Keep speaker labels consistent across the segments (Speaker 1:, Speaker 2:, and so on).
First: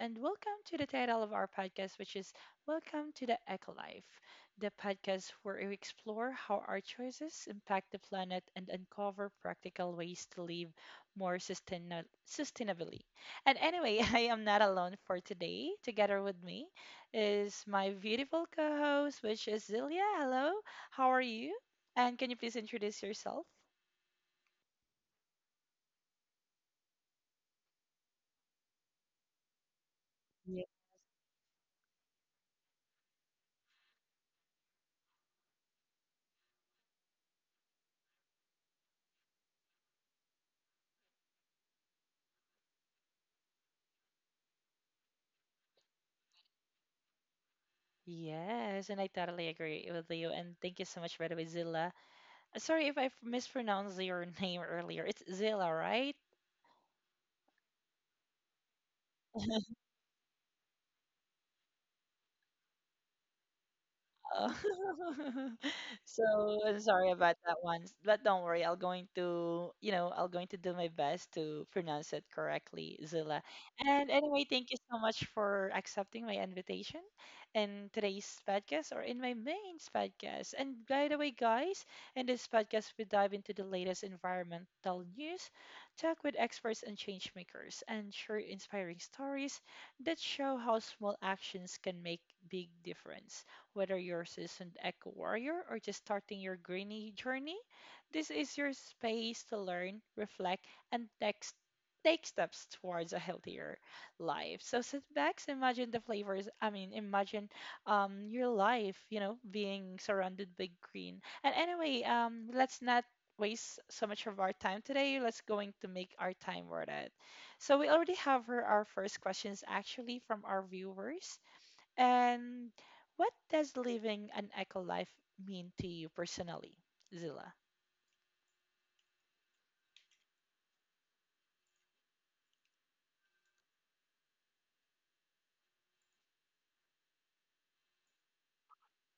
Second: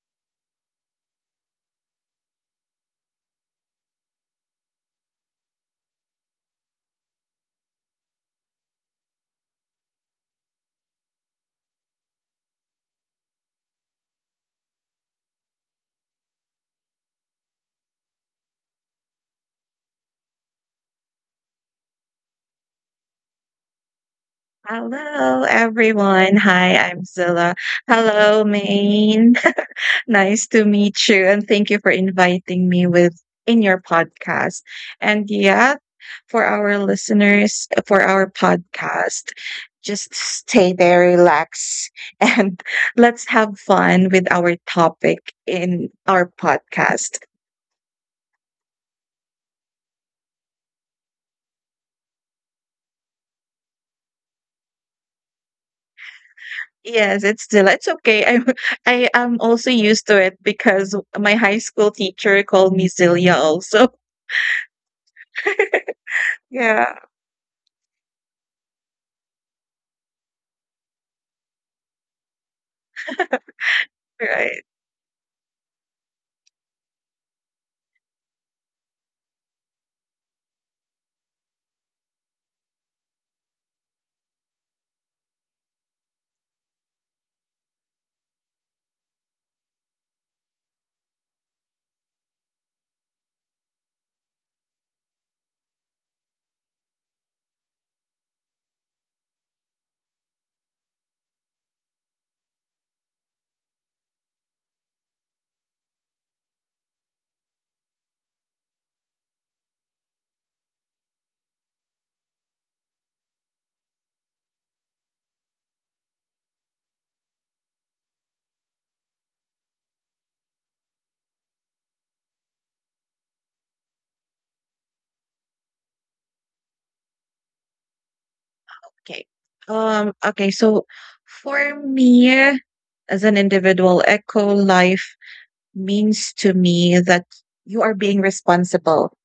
Speaker 1: and welcome to the title of our podcast, which is Welcome to the Eco Life, the podcast where we explore how our choices impact the planet and uncover practical ways to live sustainably. And anyway, I am not alone for today. Together with me is my beautiful co host, which is Zilia. Hello, how are you? And can you please introduce yourself?
Speaker 2: Hello, everyone. Hi, I'm Zilla. Hello, Maine. Nice to meet you, and thank you for inviting me with in your podcast. And yeah, for our listeners, for our podcast, just stay there, relax, and let's have fun with our topic in our podcast.
Speaker 1: Yes, and I totally agree with you. And thank you so much, by the way, Zilla. Sorry if I mispronounced your name earlier. It's Zilla, right?
Speaker 2: Yes, it's okay. I I am also used to it because my high school teacher called me Zilia also.
Speaker 1: So I'm
Speaker 2: Yeah,
Speaker 1: sorry about that one, but don't worry. I'll going to I'll going to do my best to pronounce it correctly, Zilla. And anyway,
Speaker 2: right.
Speaker 1: thank you so much for accepting my invitation in today's podcast or in my main podcast. And by the way, guys, in this podcast we dive into the latest environmental news, talk with experts and change makers, and share inspiring stories that show how small actions can make big difference whether you're seasoned eco warrior or just starting your greeny journey, this is your space to learn, reflect, and text take steps towards a healthier life. So sit back, imagine the flavors. Imagine your life, being surrounded by green. And anyway, let's not waste so much of our time today. Let's going to make our time worth it. So we already have her, our first questions actually from our viewers. And what does living an eco life mean to you personally, Zilla?
Speaker 2: Okay. Okay, so for me as an individual, eco life means to me that you are being responsible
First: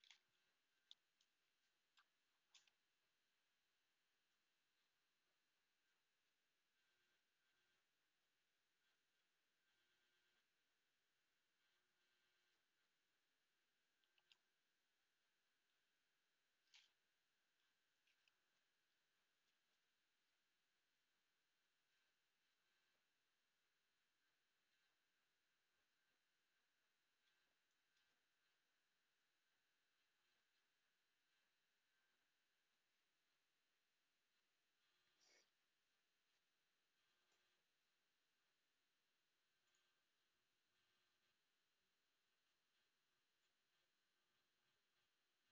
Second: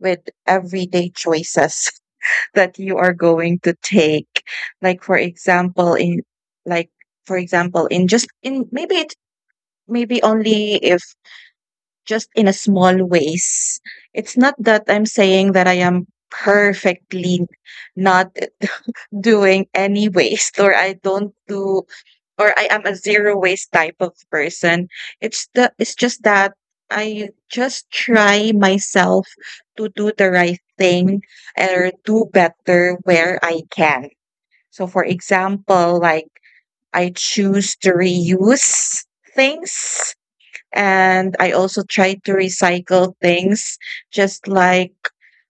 Speaker 2: with everyday choices that you are going to take. Like for example, in like for example, in just in maybe it maybe only if just in a small ways. It's not that I'm saying that I am perfectly not doing any waste or I don't do or I am a zero waste type of person. It's just that I just try myself to do the right thing or do better where I can. So for example, like I choose to reuse things, and I also try to recycle things, just like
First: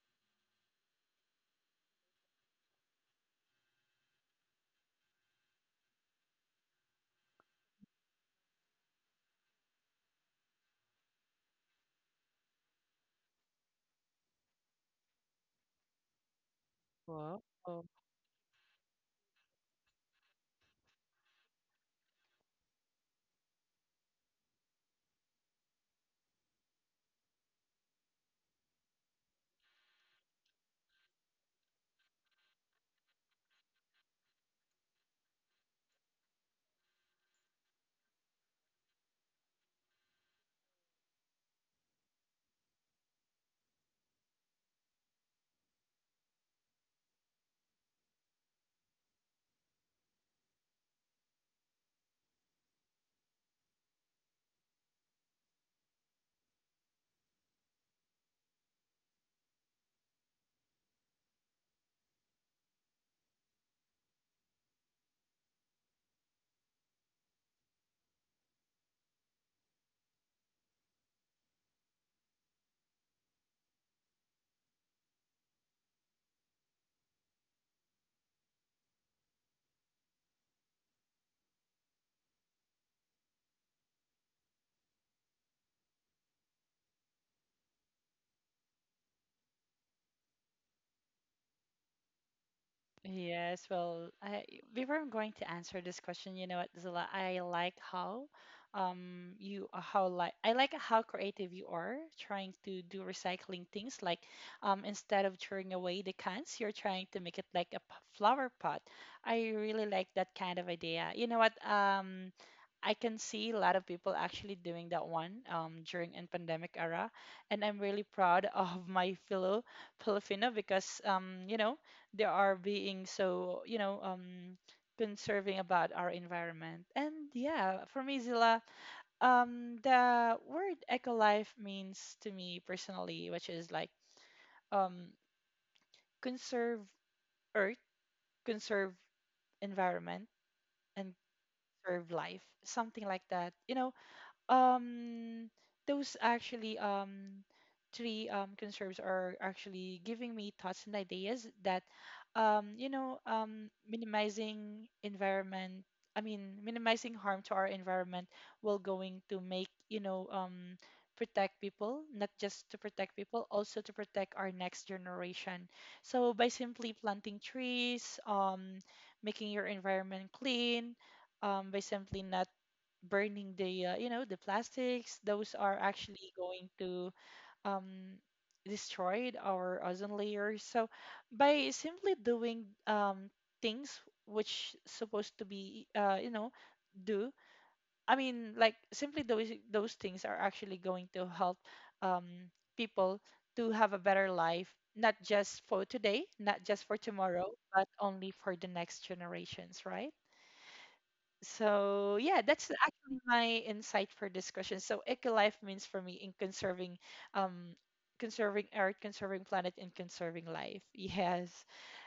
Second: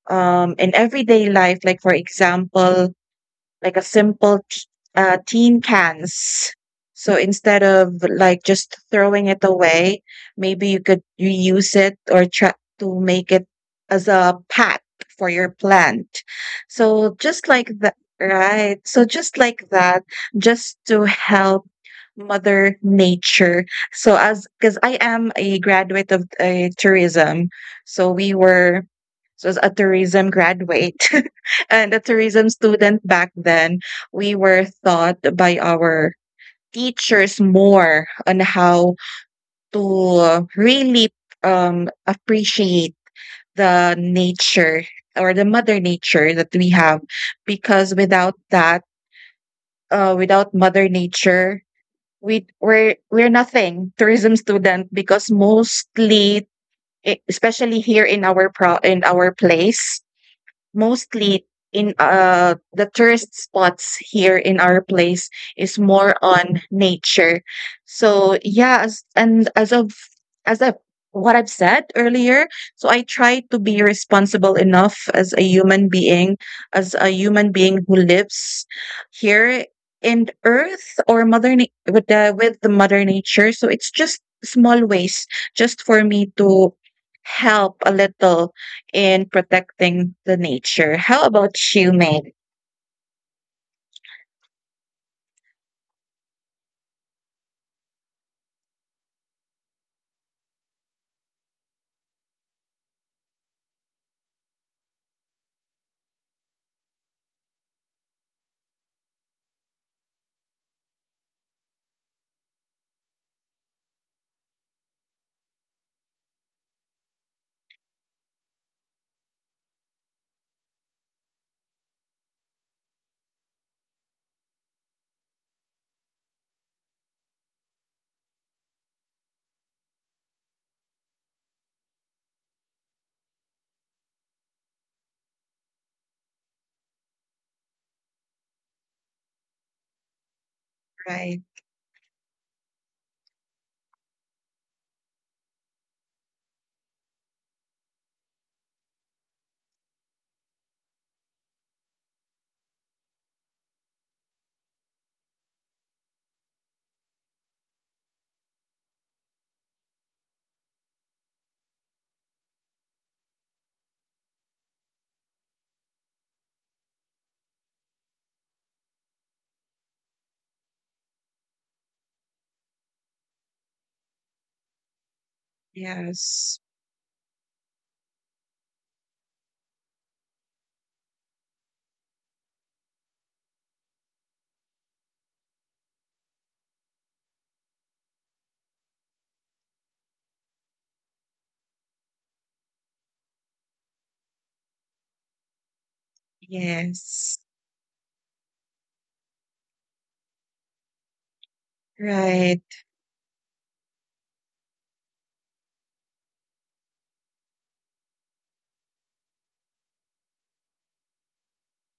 Speaker 2: in everyday life, like for example, like a simple tin cans. So instead of like just throwing it away, maybe you could reuse it or try to make it as a pot for your plant. So just like that, right? So just like that, just to help Mother Nature. So as because I am a graduate of tourism, so we were so as a tourism graduate and a tourism student back then, we were taught by our teachers more on how to really appreciate the nature or the mother nature that we have, because without that without mother nature we're nothing tourism student, because mostly especially here in our pro in our place, mostly in the tourist spots here in our place is more on nature. So yeah, as of what I've said earlier, so I try to be responsible enough as a human being, as a human being who lives here in Earth or with the Mother Nature. So it's just small ways just for me to help a little in protecting the nature. How about you, Meg?
Speaker 1: Yes, well, I, before I'm going to answer this question, you know what, Zilla, I like how you how like I like how creative you are trying to do recycling things like instead of throwing away the cans, you're trying to make it like a flower pot. I really like that kind of idea. You know what, I can see a lot of people actually doing that one during in pandemic era, and I'm really proud of my fellow Filipino because you know they are being so conserving about our environment. And yeah, for me, Zilla, the word eco-life means to me personally which is like um conserve earth, conserve environment, and
Speaker 2: Right.
Speaker 1: conserve life, something like that, you know. Um, those actually three conserves are actually giving me thoughts and ideas that you know minimizing harm to our environment will going to make protect people, not just to protect people, also to protect our next generation. So by simply planting trees, making your environment clean, by simply not burning the you know the plastics, those are actually going
Speaker 2: Yes.
Speaker 1: to um destroyed our ozone layer. So by simply doing things which supposed to be you know do I mean like simply those things are actually going to help um people to have a better life, not just for today, not just for tomorrow,
Speaker 2: Yes.
Speaker 1: but only for the next generations, right? So yeah,
Speaker 2: Right.
Speaker 1: that's actually my insight for this question. So eco-life means for me in conserving, um, conserving earth, conserving planet, and conserving life. Yes,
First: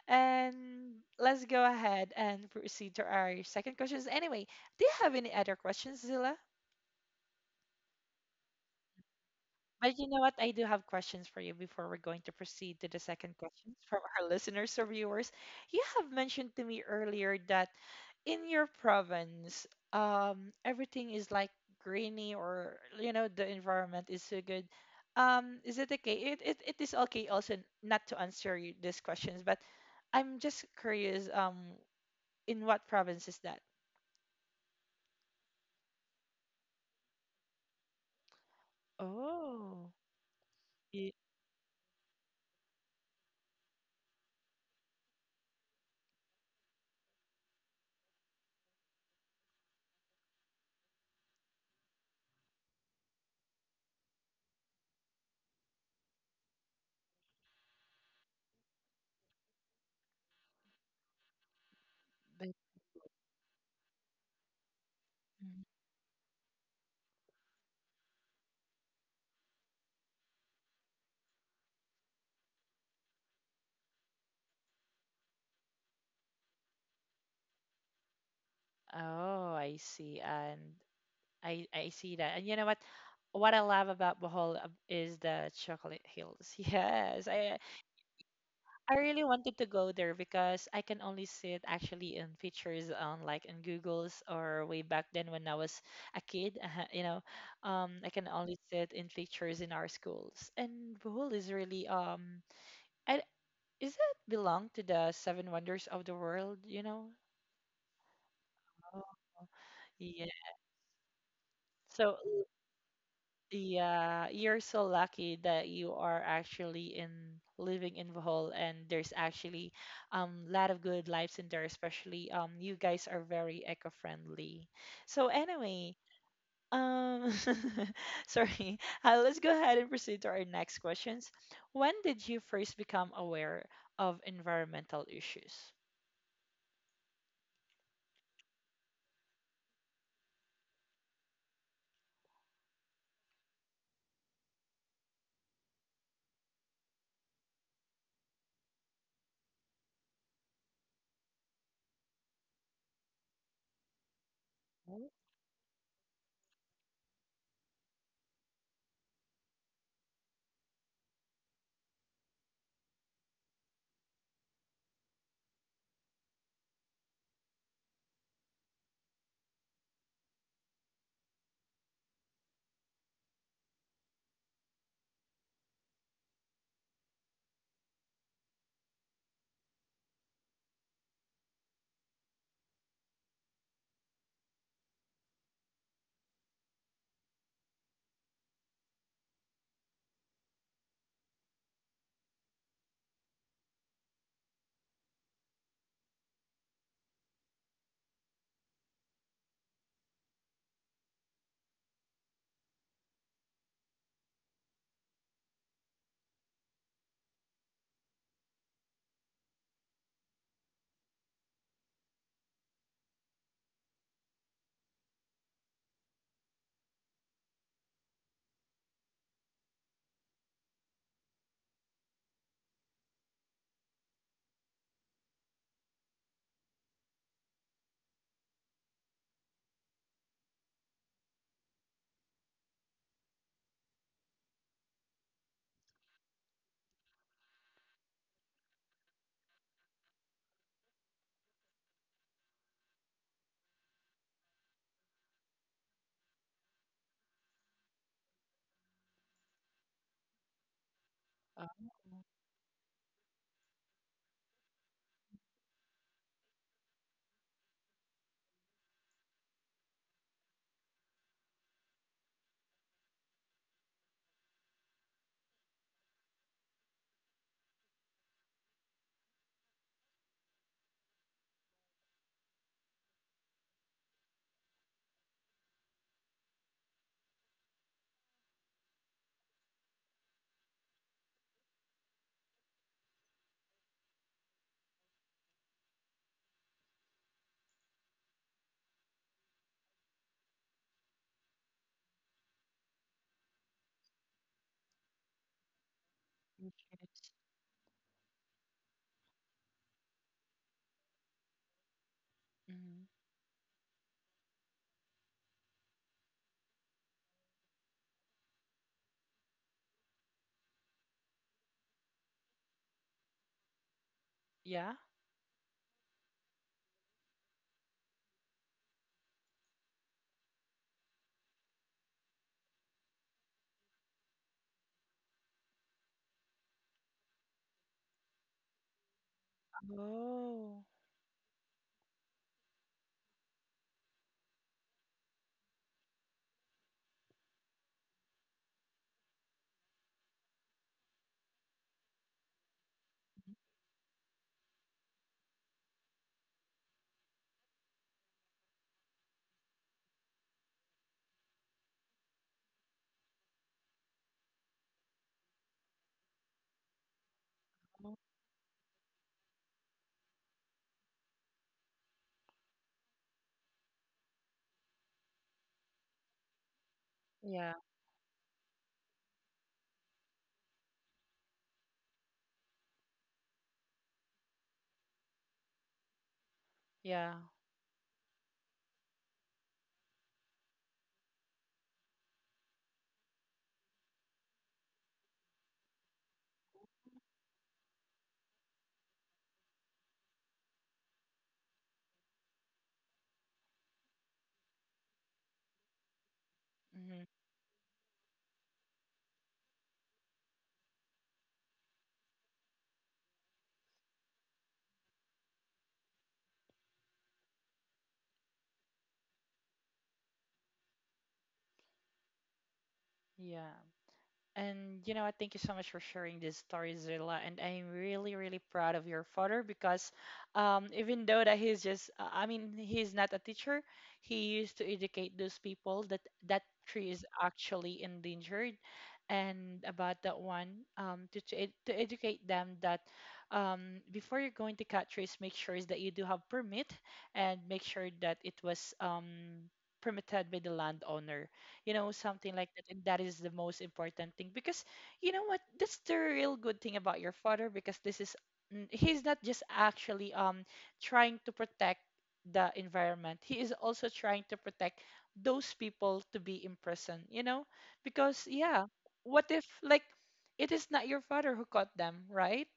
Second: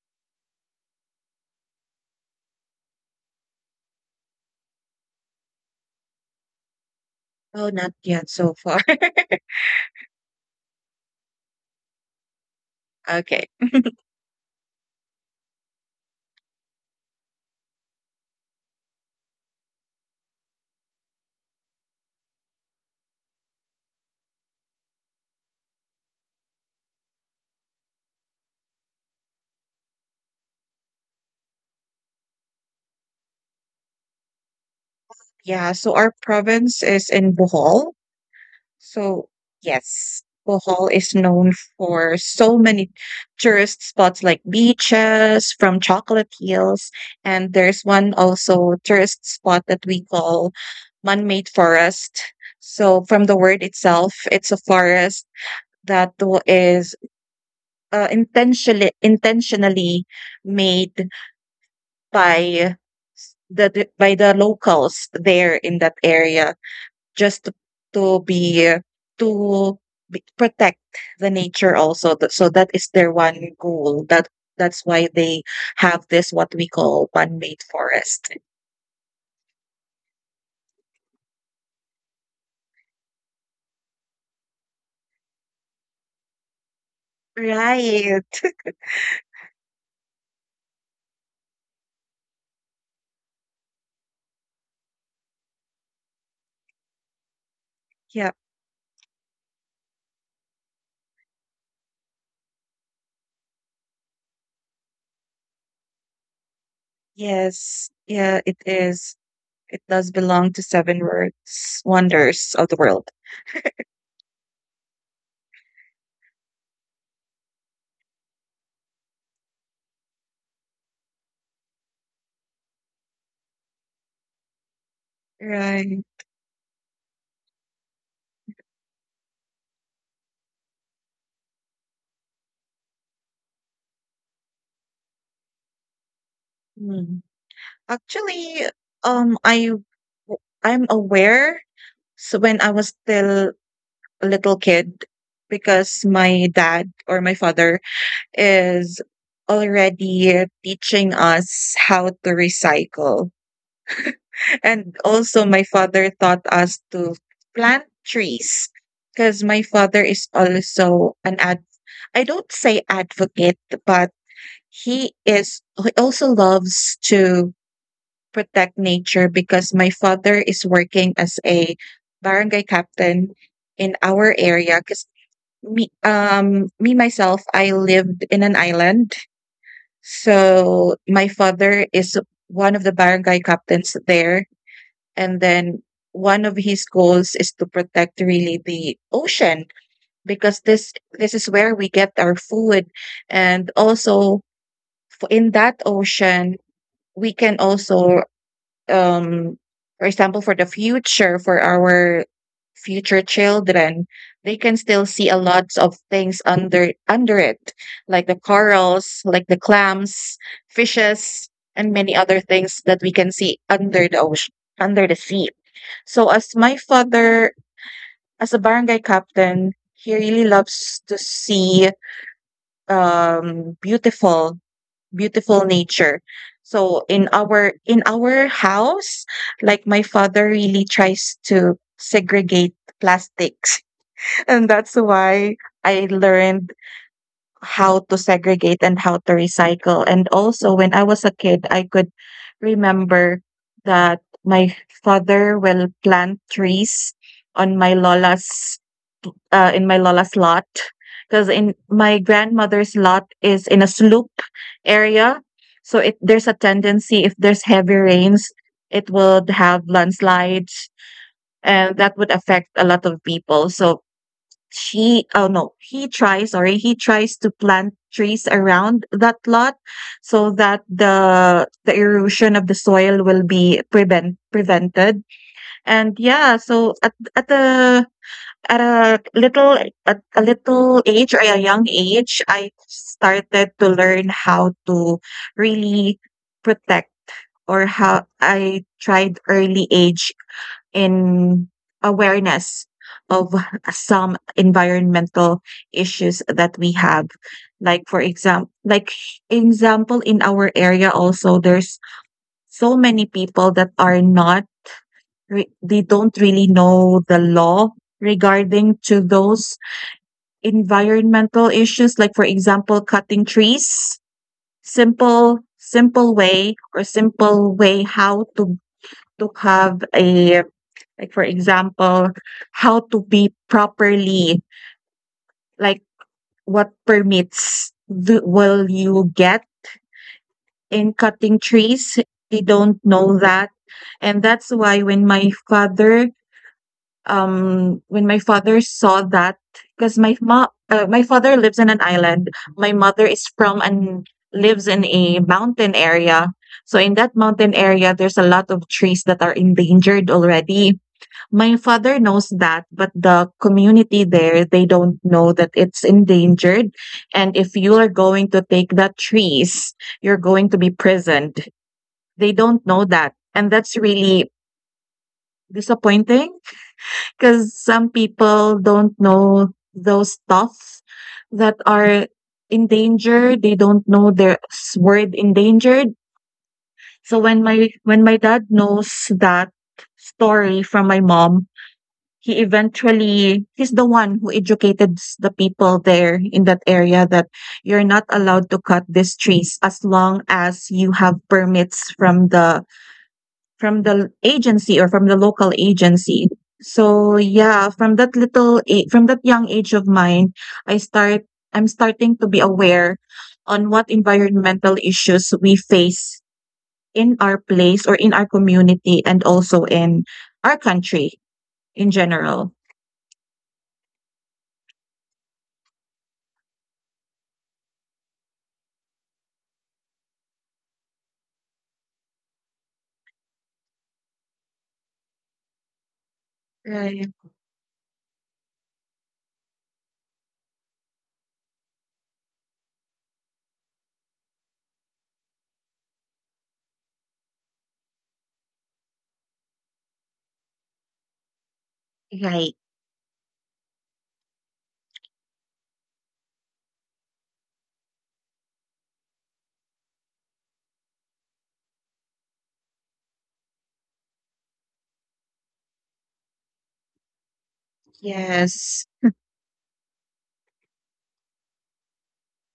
Speaker 1: and let's go ahead and proceed to our second questions. Anyway, do you have any other questions, Zilla?
Speaker 2: Oh, not yet so far.
Speaker 1: But you know what? I do have questions for you before we're going to proceed to the second
Speaker 2: Okay.
Speaker 1: questions from our listeners or viewers. You have mentioned to me earlier that in your province, everything is like greeny or you know the environment is so good. Is it okay? It is okay also not to answer you these questions, but I'm just curious. In what province is that?
Speaker 2: Yeah, so our province is in Bohol. So,
Speaker 1: Oh,
Speaker 2: yes, Bohol is
Speaker 1: it,
Speaker 2: known for so many tourist spots like beaches, from chocolate hills, and there's one also tourist spot that we call man-made forest. So, from the word itself, it's a forest that is intentionally made
Speaker 1: but,
Speaker 2: by the by the locals there
Speaker 1: mm,
Speaker 2: in that area, just to be to be protect the nature also. Th so that is their one goal. That that's why they have this what we call man-made forest.
Speaker 1: oh, I see. And I see that. And you know what? What I love about Bohol is the chocolate hills. Yes,
Speaker 2: Right.
Speaker 1: I really wanted to go there because I can only see it actually in pictures on like in Google's or way back then when I was a kid. You know, I can
Speaker 2: Yeah.
Speaker 1: only see it in pictures in our schools. And Bohol is really I, is it belong to the Seven Wonders of the World? You know?
Speaker 2: Yes. Yeah, it
Speaker 1: Oh.
Speaker 2: is. It does
Speaker 1: Yeah.
Speaker 2: belong to seven words,
Speaker 1: So
Speaker 2: wonders of the world.
Speaker 1: yeah, you're so lucky that you are actually in living in Bohol and there's actually lot of good lives in there, especially you guys are very eco-friendly. So anyway,
Speaker 2: Right.
Speaker 1: um sorry. Let's go ahead and proceed to our next questions. When did you first become aware of environmental issues?
Speaker 2: Hmm. Actually, um, I w- I'm aware. So when I was still a little kid, because my dad or my father is already teaching us how to recycle. And
Speaker 1: Oh,
Speaker 2: also, my father taught us to plant trees, because my father is also an ad. I don't say advocate, but he is. He also loves to protect nature, because my father is working as a barangay captain in our area. Because me, me myself, I lived in an island. So, my father is one of the barangay captains there, and then one of his goals is to protect really the ocean, because this is where we get our food. And also in that ocean we can also um for example, for the future, for our future children, they can still see a lot of things under it, like the corals, like the clams, fishes, and many other things that we can see under the ocean, under the sea. So as my father, as a barangay captain, he really loves to see um beautiful beautiful nature. So in our house, like my father really tries to segregate plastics. And that's why I learned how to segregate and how to recycle. And also when I was a kid, I could remember that my father will plant trees on my lola's, in my lola's lot, because in
Speaker 1: oh,
Speaker 2: my grandmother's lot is in a slope area. So it there's a tendency, if there's heavy rains, it would have landslides, and that would affect a lot of people. So she oh no he tries sorry he tries to plant trees around that lot, so that the erosion of the soil will be prevented. And yeah, so at a little at a little age or a young age, I started to learn how to really protect, or how I tried early age in awareness of some environmental issues that we have.
Speaker 1: interesting.
Speaker 2: Like for example, in our area also, there's so
Speaker 1: Mhm.
Speaker 2: many people that are not they don't really know the law regarding to those environmental issues, like for example, cutting trees,
Speaker 1: Yeah.
Speaker 2: simple way or simple way how to have a like for example, how to be properly like what permits do, will you get
Speaker 1: Oh.
Speaker 2: in cutting trees? They don't know that. And that's why when my father saw that, because my mom, my father lives in an island, my mother is from and lives in a mountain area. So in that mountain area there's a lot of trees that are endangered already. My father knows that, but the community there, they don't know that it's endangered. And if you are
Speaker 1: Oh,
Speaker 2: going to take the trees, you're going to be prisoned. They don't know that, and that's really disappointing. 'Cause
Speaker 1: yeah.
Speaker 2: some people don't know those stuff that are in danger. They don't know the s word endangered.
Speaker 1: Yeah.
Speaker 2: So when my dad knows that story from my mom, he's the one who educated s the people there in that area that you're not allowed to cut these trees as long as you have permits from the agency or from the local agency.
Speaker 1: Hmm.
Speaker 2: So, yeah, from that little a from that young age of mine, I start I'm starting to be aware on what environmental issues we face in our place or in our community, and also in our country in general.
Speaker 1: Yeah. And you know what? Thank you so much for sharing this story, Zilla. And I'm really, really proud of your father because even though that he's just, I mean, he's not a teacher, he used to educate those people that that tree is
Speaker 2: Right.
Speaker 1: actually endangered. And about that one, to educate them that before you're going to cut trees, make sure is that you do have permit and make sure that it was permitted by the landowner, you know, something like
Speaker 2: Right.
Speaker 1: that. And that is the most important thing because you know what? That's the real good thing about your father because this is he's not just actually trying to protect the environment. He is also trying to protect those people to be in prison, you know? Because yeah,
Speaker 2: Yes.
Speaker 1: what if like it is not your father who caught them, right?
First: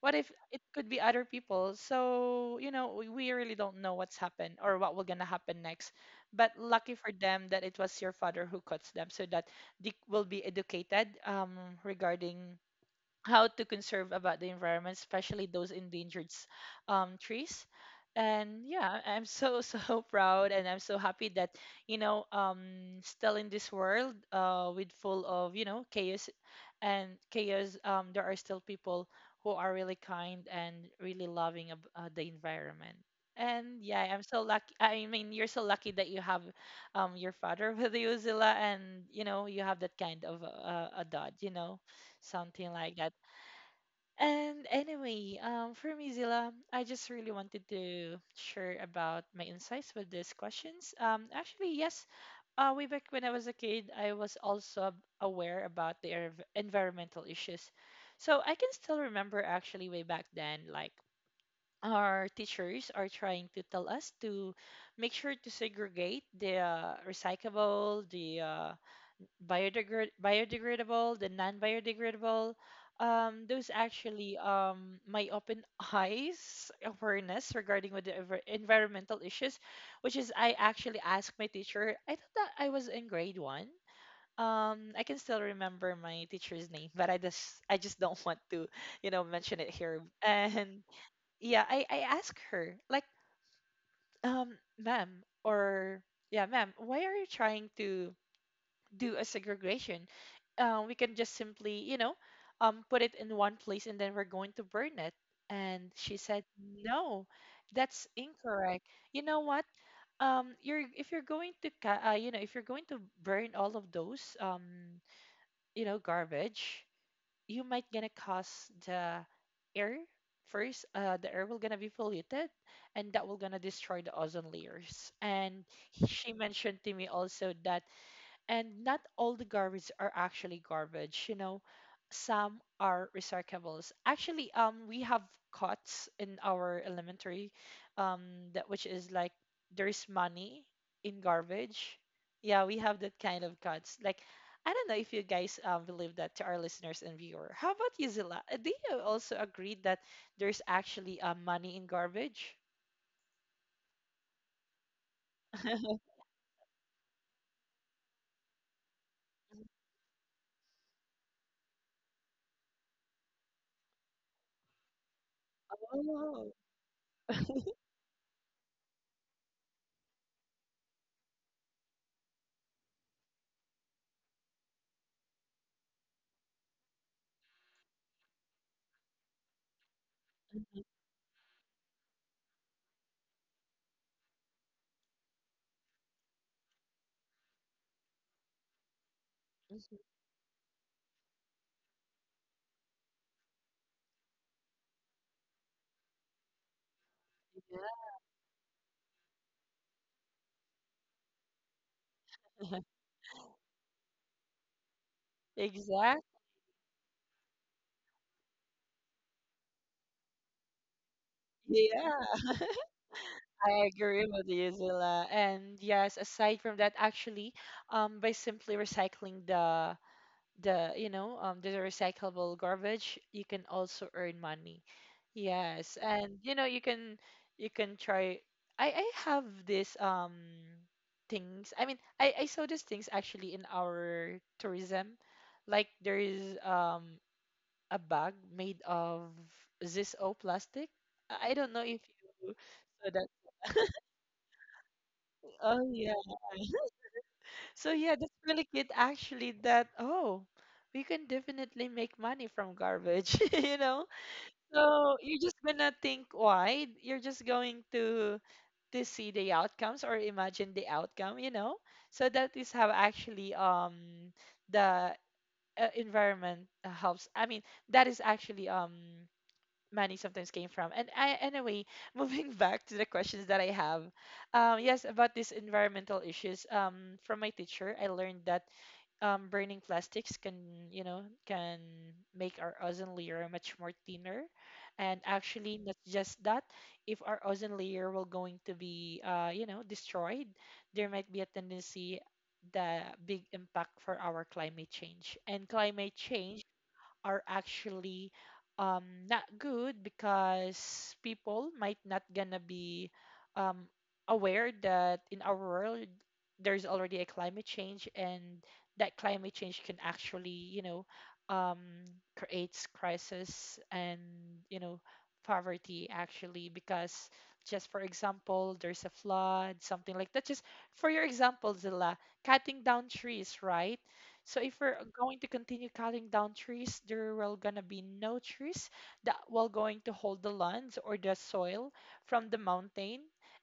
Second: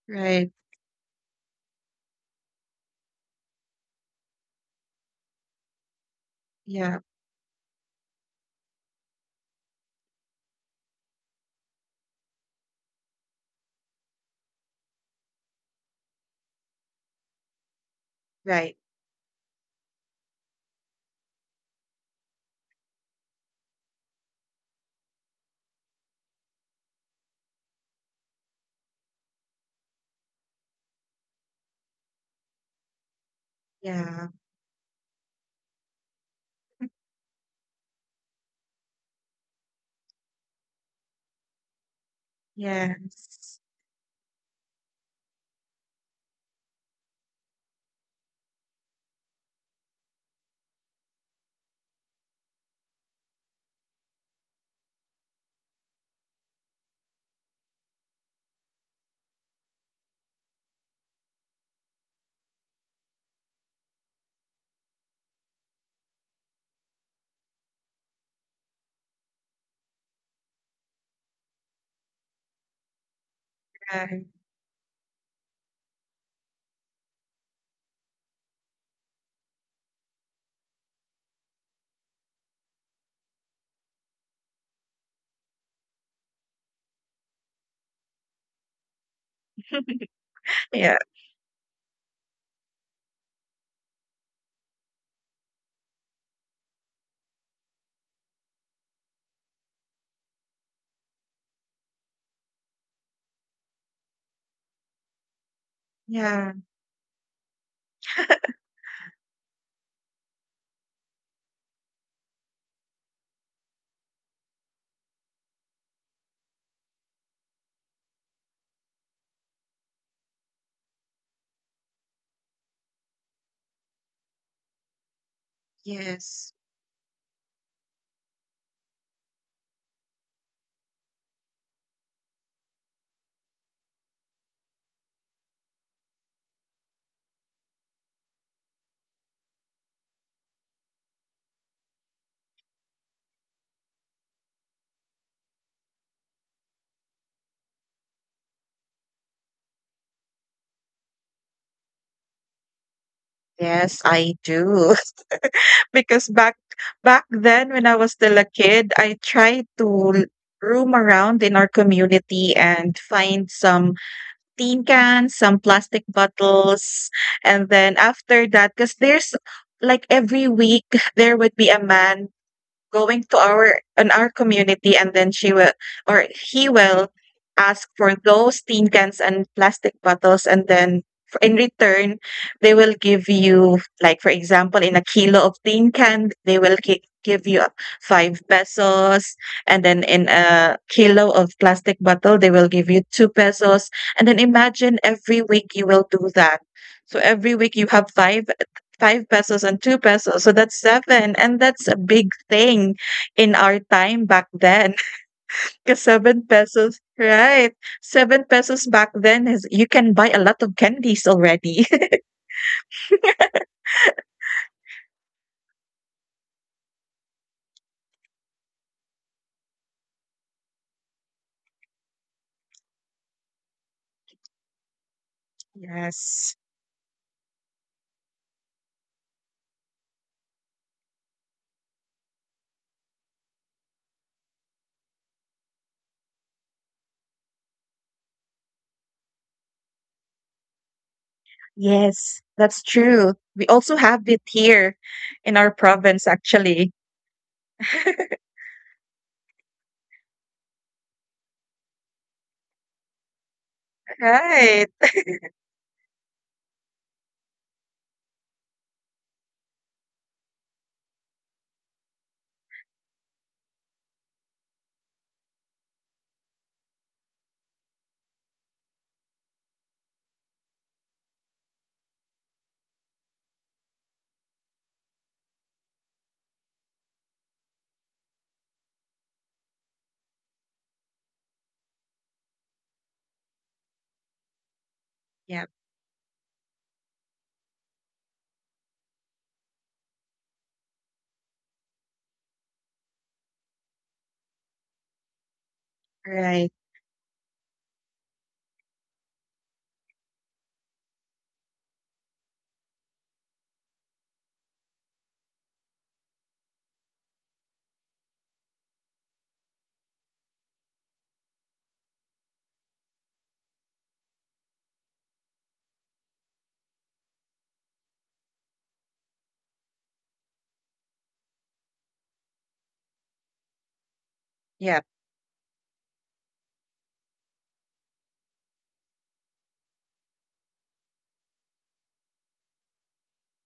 Speaker 1: What if
Speaker 2: Right.
Speaker 1: it could be other people, so you know we really don't know what's happened or what will gonna happen next, but lucky
Speaker 2: Yeah.
Speaker 1: for them that it was your father who cuts them so that they will be educated, regarding how to conserve about the environment, especially those endangered trees. And
Speaker 2: Right.
Speaker 1: yeah, I'm so so proud and I'm so happy that you know still in this world with full of you know chaos there are still people who are really kind and really loving of the environment. And yeah, I'm
Speaker 2: Yeah.
Speaker 1: so lucky, you're so lucky that you have your father with you, Zilla, and you know you have that kind of a dad, you know, something like that.
Speaker 2: Yes.
Speaker 1: And anyway, for me, Zilla, I just really wanted to share about my insights with these questions, actually, yes, way back when I was a kid, I was also aware about the environmental issues. So I can still remember actually way back then, like our teachers are trying to tell us to make sure to segregate the recyclable, the uh, biodegradable, the non-biodegradable. Those
Speaker 2: Right.
Speaker 1: actually my open eyes awareness regarding with the environmental issues, which is I actually asked my teacher. I thought that I was in grade one. I can still remember my teacher's name, but I just don't want to, you know, mention it here. And
Speaker 2: Yeah.
Speaker 1: yeah, I asked her like, um, ma'am, or yeah, ma'am, why are you trying to do a segregation? We can just simply, you know, put it in one place and then we're going to burn it. And she said,
Speaker 2: Yeah.
Speaker 1: no, that's incorrect. You know what? You're if you're going to, you know, if you're going to burn all of those, you know, garbage, you might gonna cause the air first. The air will gonna be polluted, and that will gonna destroy the ozone layers. And she
Speaker 2: Yes.
Speaker 1: mentioned to me also that and not all the garbage are actually garbage, you know, some are recyclables. Actually, we have cots in our elementary um that which is like there's money in garbage. Yeah, we have that kind of cots, like I don't know if you guys believe that. To our listeners and viewer, how about you, Zila? Do you also agree that there's actually money in garbage?
Speaker 2: Yes, I do. Because back then when I was still a kid, I tried to l- roam around in our community and find some tin cans, some plastic
Speaker 1: Oh.
Speaker 2: bottles, and then after that, because there's like every week there would be a man going to our community, and then she will or he will ask for those tin cans and plastic bottles, and
Speaker 1: Mhm,
Speaker 2: then in return they will give you, like for example, in a kilo of tin can they will give you 5 pesos, and then
Speaker 1: mhm.
Speaker 2: in a kilo of plastic bottle they will give you 2 pesos. And then imagine every week you will do that, so every week you have 5 5 pesos and 2 pesos, so that's 7, and that's a big
Speaker 1: Yeah.
Speaker 2: thing in our time back then. Because
Speaker 1: Exactly.
Speaker 2: 7 pesos right, 7 pesos back then is you can buy a lot of candies already.
Speaker 1: Yeah. I agree with you, Zilla. And yes, aside from that, actually, by simply recycling the you know the recyclable garbage, you can also earn money. Yes, and
Speaker 2: Yes.
Speaker 1: you know you can try. I have this things. I mean, I saw these things actually in our tourism, like there is a bag made of Zis O plastic. I don't know if
Speaker 2: Yes,
Speaker 1: you
Speaker 2: that's
Speaker 1: saw that.
Speaker 2: true. We also have it here in our
Speaker 1: Oh yeah.
Speaker 2: province, actually.
Speaker 1: So yeah, that's really cute actually that oh, we can definitely make money from garbage, you know?
Speaker 2: Right.
Speaker 1: So you're just gonna think wide. You're just going to see the outcomes or imagine the outcome, you know? So that is how actually the environment helps. I mean, that is actually money sometimes came from. Moving back to the questions that I have, yes, about these environmental issues. From my teacher, I learned that burning plastics can make our ozone layer much more thinner. And
Speaker 2: Yep,
Speaker 1: actually, not just that, if our ozone layer will going to be, destroyed, there might be a tendency the big impact for our climate change. And climate change
Speaker 2: right.
Speaker 1: are actually, um, not good because people might not gonna be um, aware that in our world there's already a climate change, and that climate change can actually, you know, um, creates crisis and, you know, poverty actually, because just for example there's a flood, something like that. Just for your example, Zilla, cutting down trees, right? So if we're
Speaker 2: Yep,
Speaker 1: going to continue cutting down trees, there will gonna be no trees that will going to hold the lands or the soil from the mountain.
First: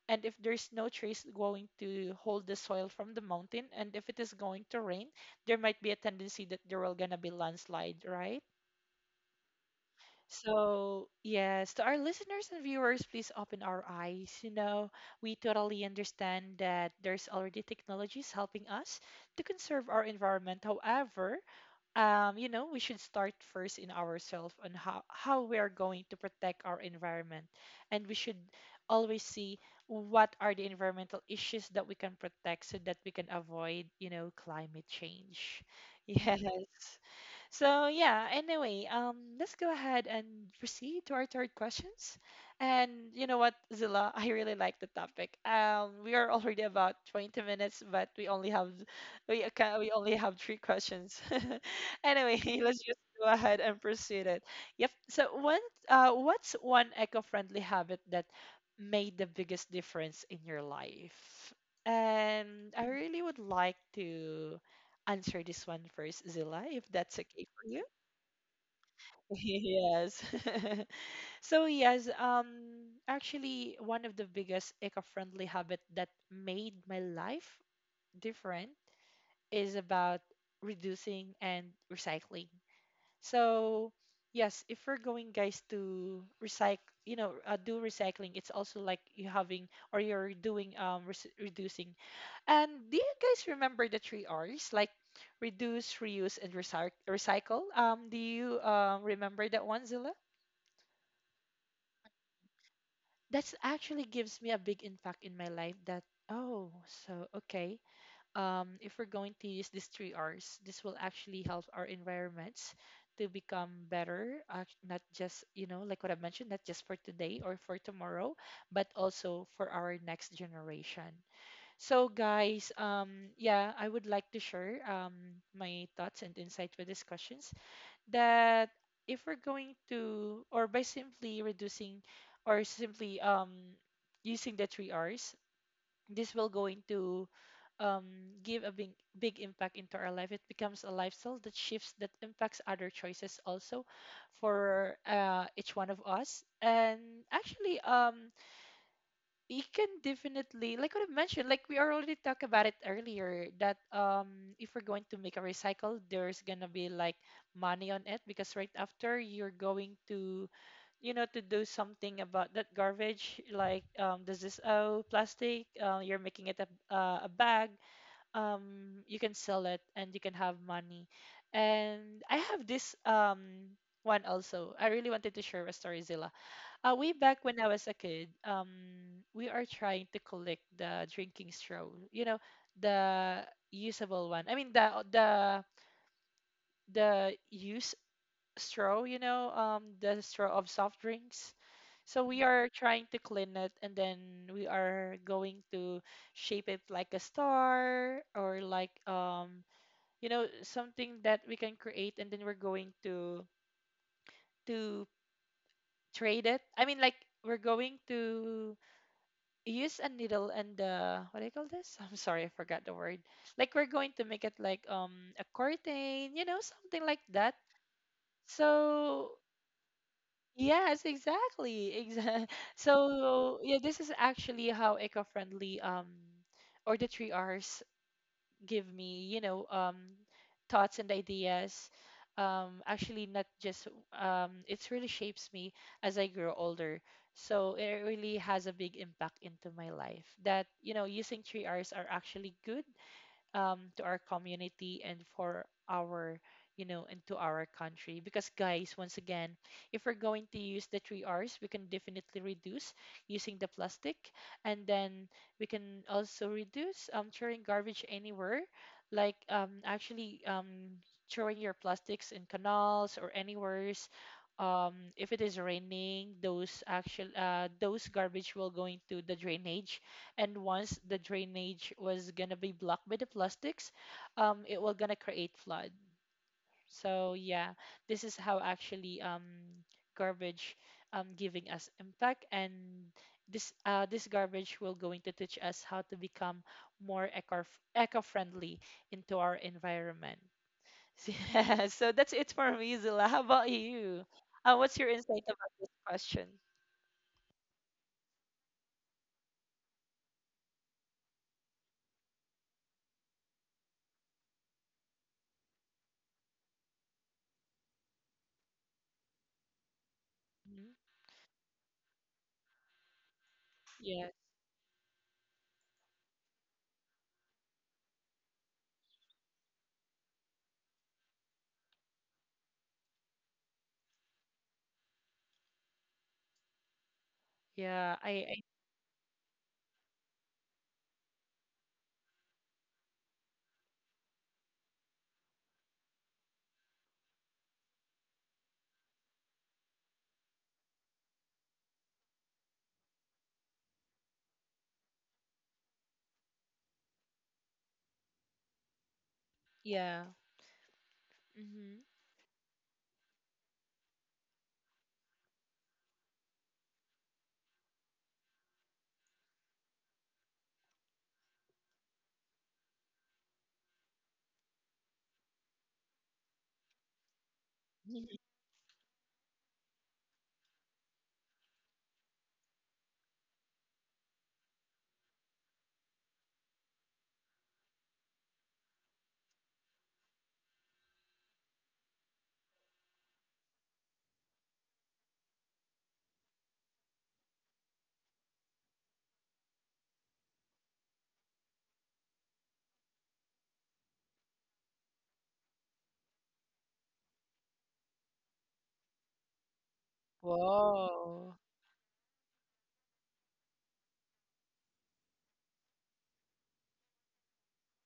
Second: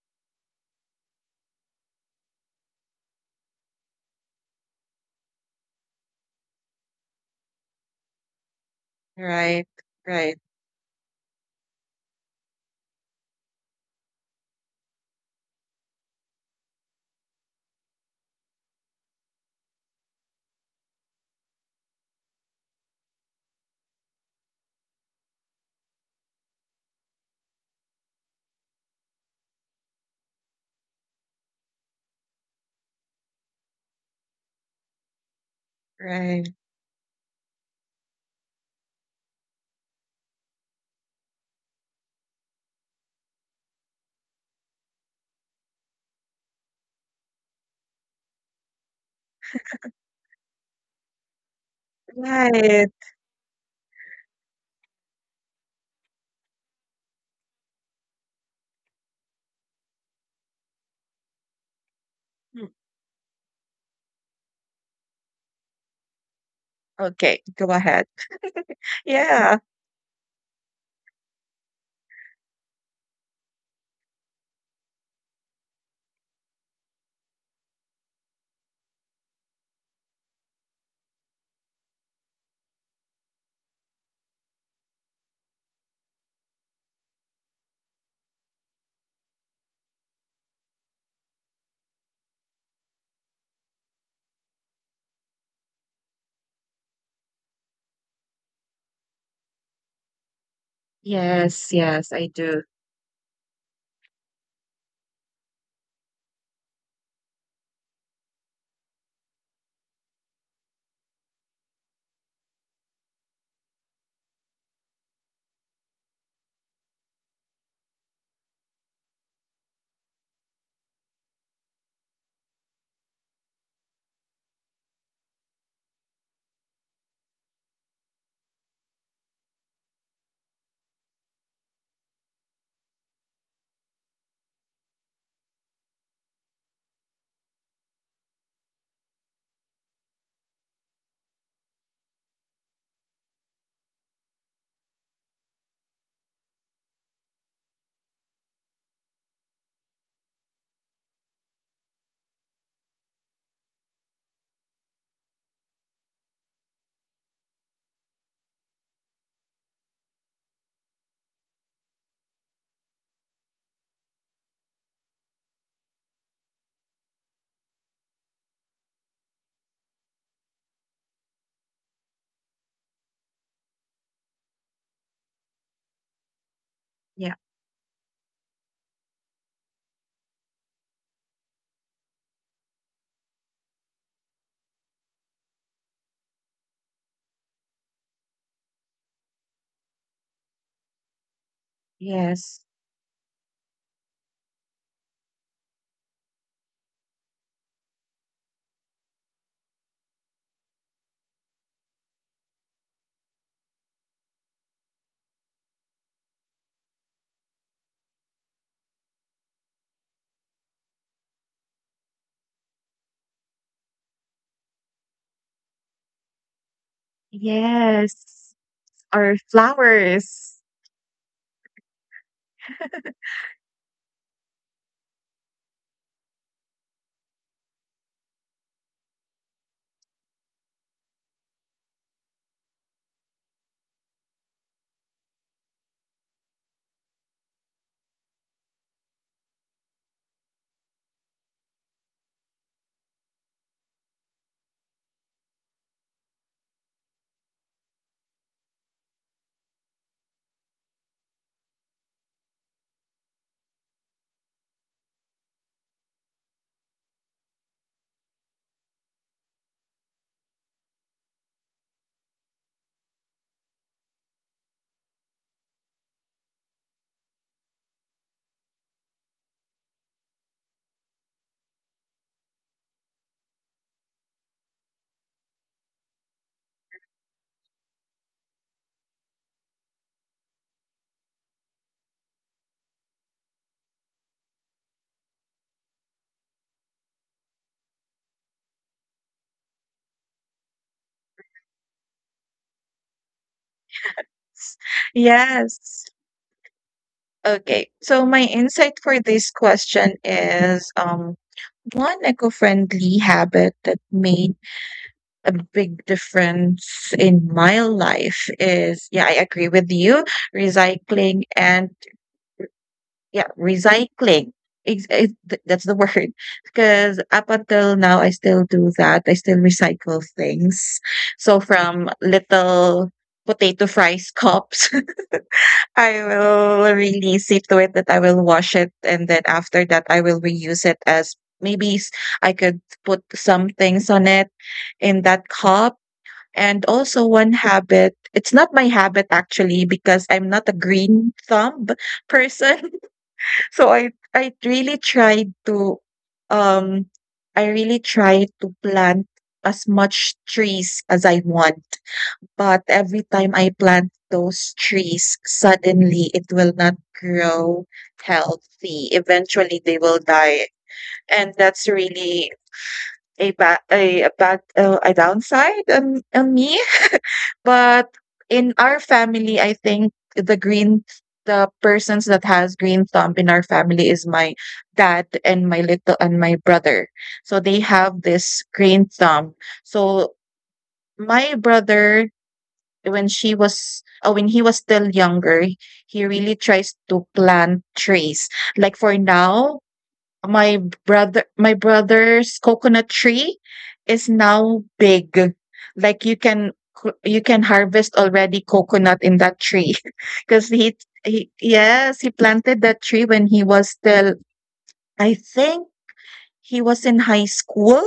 Speaker 1: And if there's no trees going to hold the soil from the mountain, and if it is going to rain, there might be a tendency that there will gonna be landslide, right?
Speaker 2: right, right,
Speaker 1: So, yes, to our listeners and viewers, please open our eyes. You know, we totally understand that there's already technologies helping us to conserve our environment. However, we should start first in ourselves on how we are going to protect our environment. And we should always see what are the environmental issues that we can protect so that we can avoid, you know, climate change.
Speaker 2: right,
Speaker 1: Yes. So yeah, anyway, let's go ahead and proceed to our third questions. And you know what, Zilla, I really like the topic. We are already about 20 minutes, but we only have we only have three questions. Anyway, let's
Speaker 2: right.
Speaker 1: just go ahead and proceed it. Yep. So one, what's one eco-friendly habit that made the biggest difference in your life?
Speaker 2: Mm.
Speaker 1: And I really would like to answer this one first, Zilla, if that's
Speaker 2: Okay,
Speaker 1: okay
Speaker 2: go
Speaker 1: for you.
Speaker 2: ahead. Yeah.
Speaker 1: Yes. So yes, actually, one of the biggest eco-friendly habit that made my life different is about reducing and recycling. So yes, if we're going guys to recycle, you know, do recycling, it's also like you having or you're doing rec reducing. And do you guys remember the three R's, like reduce, reuse, and recycle? Do you, remember that one, Zilla?
Speaker 2: Yes, yes, I do.
Speaker 1: That's actually gives me a big impact in my life. That oh, so okay. If we're going to use these three R's, this will actually help our environments to become better. Not just you know, like what I mentioned, not just for today or for tomorrow, but also for our next generation. So, guys, yeah, I would like to share my thoughts and insight with these questions. That if we're going to, or by simply reducing, or simply, using the three R's, this will going to, give a big, big impact into our life. It becomes a lifestyle that shifts, that impacts other choices also for each one of us. And actually, you can definitely like what I've mentioned, like we already talked about it earlier, that if we're going to make a recycle, there's gonna be like money on it, because right after you're going to, you know, to do something about that garbage, like this is oh plastic, you're making it a bag, you can sell it and you can have money. And I have this one also, I really wanted to share a story, Zilla. Uh, way back when I was a kid, we are trying to collect the drinking straw. You know, the usable one. I mean, the use straw. You know, the straw of soft drinks. So we
Speaker 2: Yes.
Speaker 1: are trying to clean it, and then we are going to shape it like a star or like, you know, something that we can create, and then we're going to trade it. I mean, like we're going to use a needle and the what do you call this? I'm sorry, I forgot the word. Like we're going to make it like a curtain, you know, something like that.
Speaker 2: Yes. Or
Speaker 1: So
Speaker 2: flowers.
Speaker 1: yes, exactly. Exactly. So yeah, this is actually how eco-friendly or the three R's give me, you know thoughts and ideas, actually not just, it really shapes me as I grow older. So it really has a big impact into my life, that you know using three Rs are actually good, to our community and for our, you know, and to our country. Because guys, once again, if we're going to use the three r's we can definitely reduce using the plastic, and then we can also reduce throwing garbage anywhere, like actually throwing your plastics in canals or anywheres, if it is raining, those actual those garbage will go into the drainage, and once the drainage was gonna be blocked by the plastics, it was gonna create flood. So yeah, this is how actually garbage giving us impact, and this this garbage will going to teach us how to become more eco friendly into our environment. Yeah, so that's it for me, Zilla. How about you? What's your insight about this
Speaker 2: Yes.
Speaker 1: question?
Speaker 2: Okay. So my insight for this question is one eco-friendly habit that made a big difference in my life is, yeah, I agree with you,
Speaker 1: Mhm.
Speaker 2: recycling and yeah,
Speaker 1: Yeah,
Speaker 2: recycling. That's the word. Because up until now, I still do that. I still recycle things. So from little potato fries cups, I will really see to it that
Speaker 1: yeah,
Speaker 2: I
Speaker 1: I,
Speaker 2: will
Speaker 1: I
Speaker 2: wash it, and then after that, I will reuse it as I could put some things on it in that cup. And also one habit, it's not my habit actually, because I'm not a green thumb person. So I really tried to, um, I really tried to plant as
Speaker 1: yeah.
Speaker 2: much trees as I want,
Speaker 1: Mm-hmm.
Speaker 2: but every time I plant those trees, suddenly it will not grow healthy. Eventually, they will die, and that's really a bad a downside on me. But in our family, I think the persons that has green thumb in our family is my dad and my little and my brother. So they have this green thumb. So my brother, when he was still younger, he really tries to plant trees. Like for now, my my brother's coconut tree is now big. Like you can you can harvest already coconut in that tree, because
Speaker 1: Whoa.
Speaker 2: he planted that tree when he was still, I think, he was in high school.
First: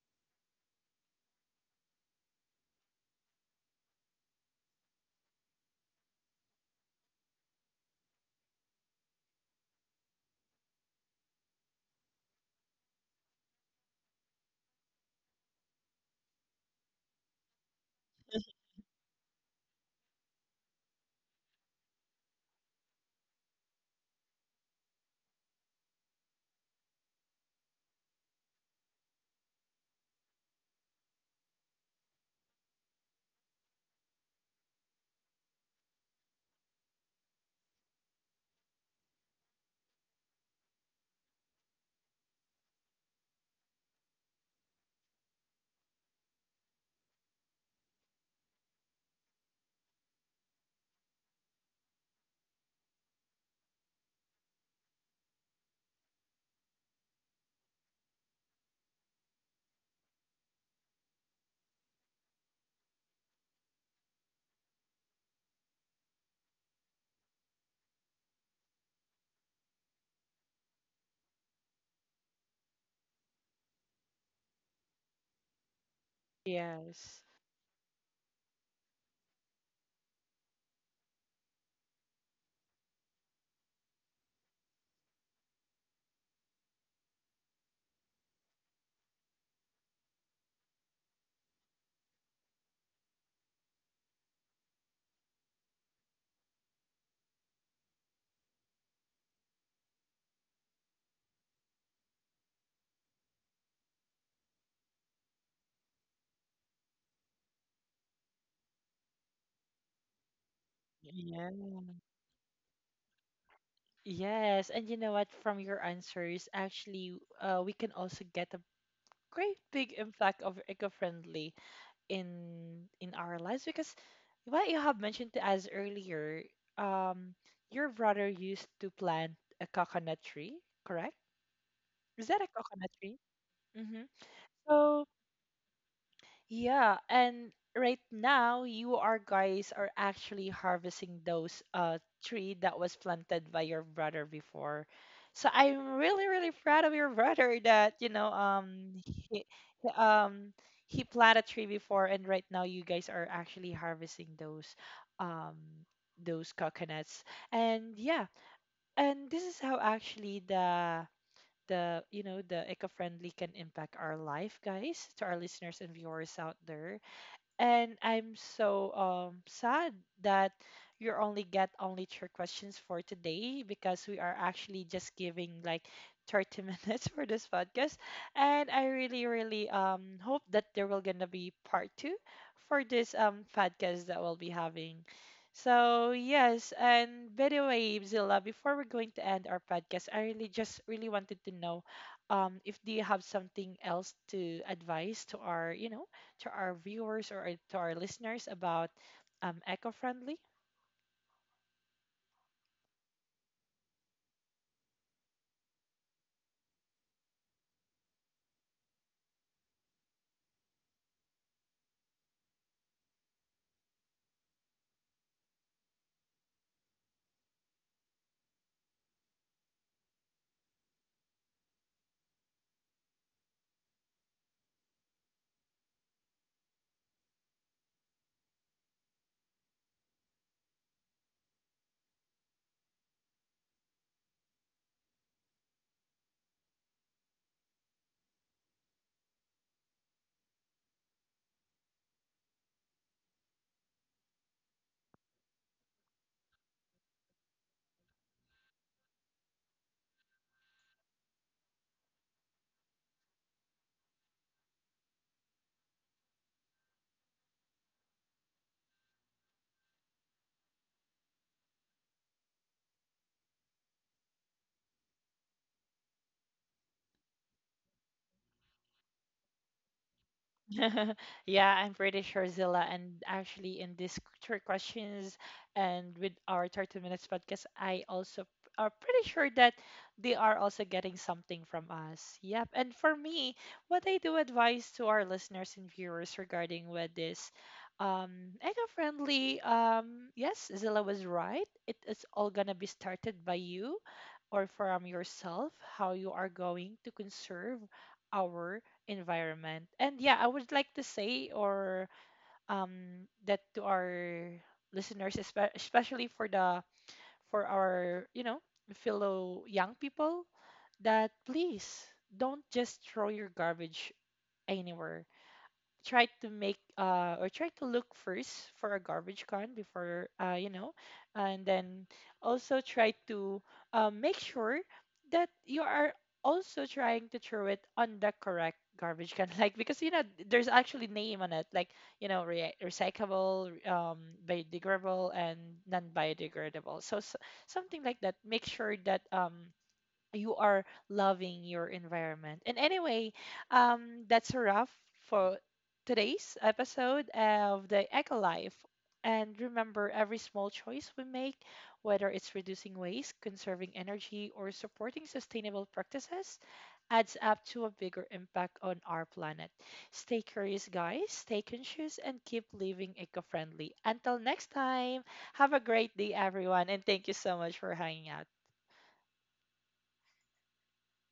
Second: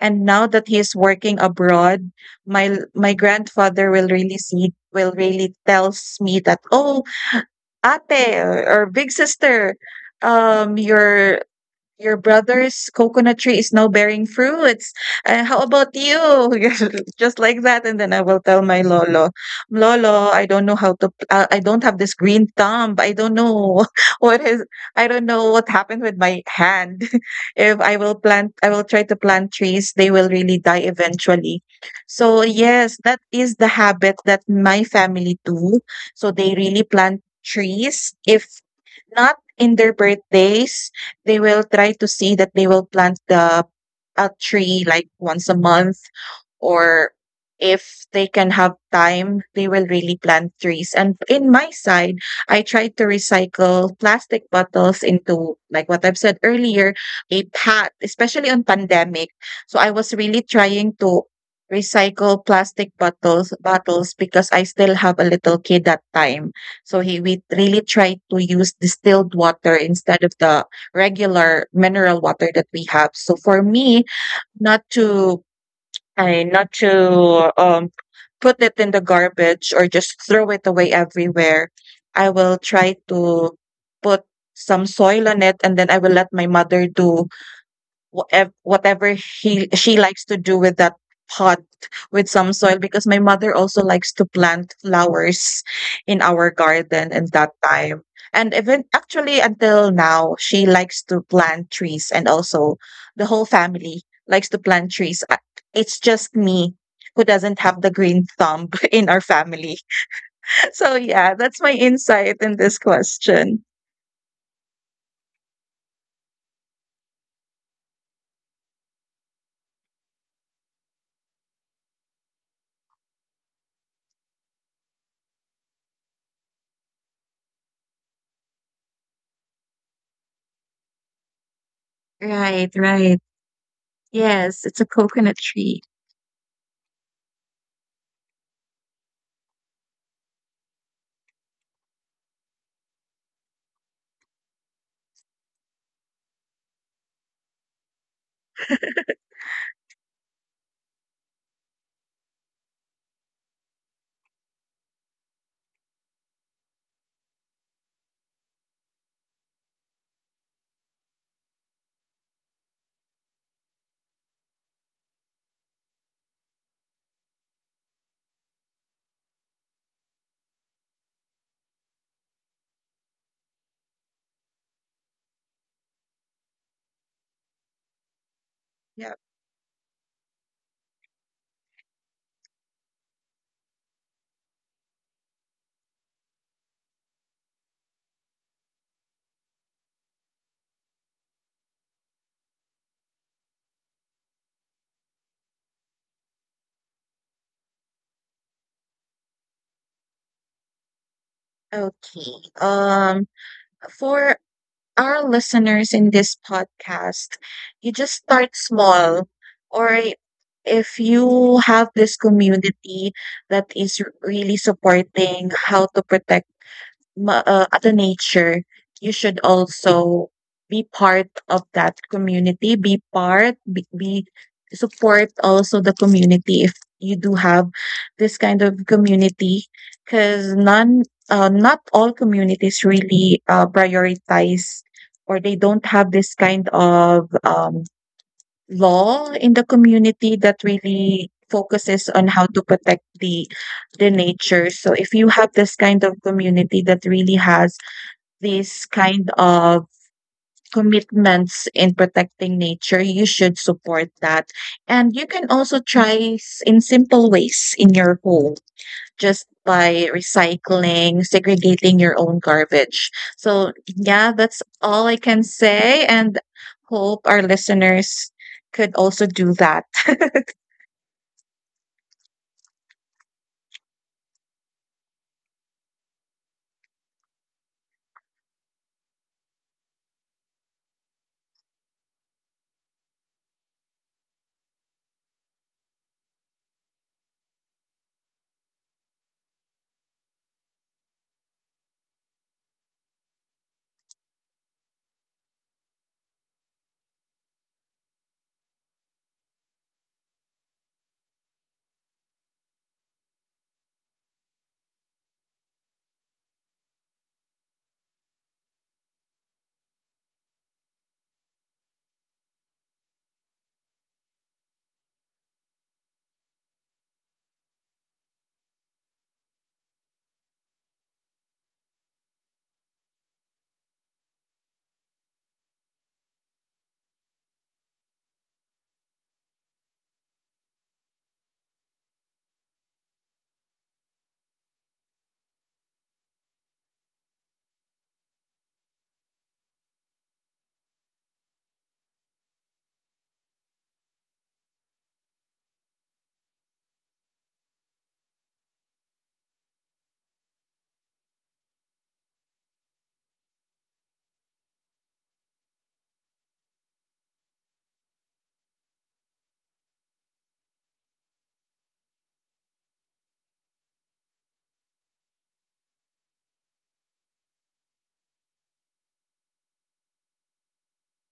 Speaker 2: And now that he's working abroad, my grandfather will really tells me that, oh, ate, or big sister, your brother's coconut tree is now bearing fruits. How about you? Just like that. And then I will tell my lolo, "Lolo, I don't know how to. I don't have this green thumb. I don't know what is. I don't know what happened with my hand. If I will plant, I will try to plant trees, they will really die eventually." So yes, that is the habit that my family do. So they really plant trees, if not in their birthdays. They will try to see that they will plant the a tree like once a month, or if they can have time, they will really plant trees. And in my side, I try to recycle plastic bottles into, like what I've said earlier, a path, especially on pandemic. So I was really trying to recycle plastic bottles, because I still have a little kid that time. So he we really tried to use distilled water instead of the regular mineral water that we have. So for me, not to not
Speaker 1: Yes.
Speaker 2: to put it in the garbage or just throw it away everywhere, I will try to put some soil on it, and then I will let my mother do whatever he she likes to do with that pot with some soil, because my mother also likes to plant flowers in our garden in that time. And even actually until now, she likes to plant trees, and also the whole family likes to plant trees. It's just me who doesn't have the green thumb in our family. So yeah,
Speaker 1: Yeah.
Speaker 2: that's my insight in this question.
Speaker 1: Yes, and you know what? From your answers, actually, we can also get a great big impact of eco-friendly in our lives, because what you have mentioned to us earlier, um, your brother used to plant a coconut tree, correct? Is that a
Speaker 2: Right,
Speaker 1: coconut tree?
Speaker 2: right.
Speaker 1: Mm-hmm.
Speaker 2: Yes, it's a
Speaker 1: So
Speaker 2: coconut tree.
Speaker 1: yeah, and right now you are guys are actually harvesting those tree that was planted by your brother before. So I'm really really proud of your brother that you know he, he- um he planted a tree before, and right now you guys are actually harvesting um those coconuts. And yeah, and this is how actually the you know the eco-friendly can impact our life, guys, to our listeners and viewers out there. And I'm so sad that you only get only three questions for today, because we are actually just giving like 30 minutes for this podcast. And I
Speaker 2: Yep.
Speaker 1: really, really hope that there will gonna be part two for this podcast that we'll be having. So yes, and by the way, Zilla, before we're going to end our podcast, I really just really wanted to know if do you have something else to advise to our, you know, to our viewers or, to our listeners about eco-friendly.
Speaker 2: Okay. Um, for our listeners in this podcast, you just start small, or if you have this community that is really supporting how to protect at the nature, you should also be part of that community, be support also the community if you do have this kind of community. Because none not all communities really prioritize, or they don't have this kind of law in the community that really focuses on how to protect the nature. So if you have this kind of community that really has this kind of commitments in protecting nature, you should support that. And you can also try in simple ways in your home, just by recycling, segregating your own garbage. So, yeah, that's all I can say, and hope our listeners could also do that.
Speaker 1: Yeah, I'm pretty sure, Zilla. And actually, in these three questions and with our 30 minutes podcast, are pretty sure that they are also getting something from us. Yep. And for me, what I do advise to our listeners and viewers regarding with this eco-friendly um, yes Zilla was right, it is all gonna be started by you or from yourself, how you are going to conserve our environment. And yeah, I would like to say or that to our listeners, especially for the for our, you know, fellow young people, that please don't just throw your garbage anywhere. Try to make or try to look first for a garbage can before, uh, you know, and then also try to, make sure that you are also trying to throw it on the correct garbage can like, because you know there's actually name on it, like you know, recyclable, um, biodegradable and non-biodegradable, so, so something like that, make sure that you are loving your environment. And anyway, that's a wrap for today's episode of the Eco Life. And remember, every small choice we make, whether it's reducing waste, conserving energy, or supporting sustainable practices, adds up to a bigger impact on our planet. Stay curious, guys, stay conscious, and keep living eco friendly. Until next time, have a great day, everyone, and thank you so much for hanging out.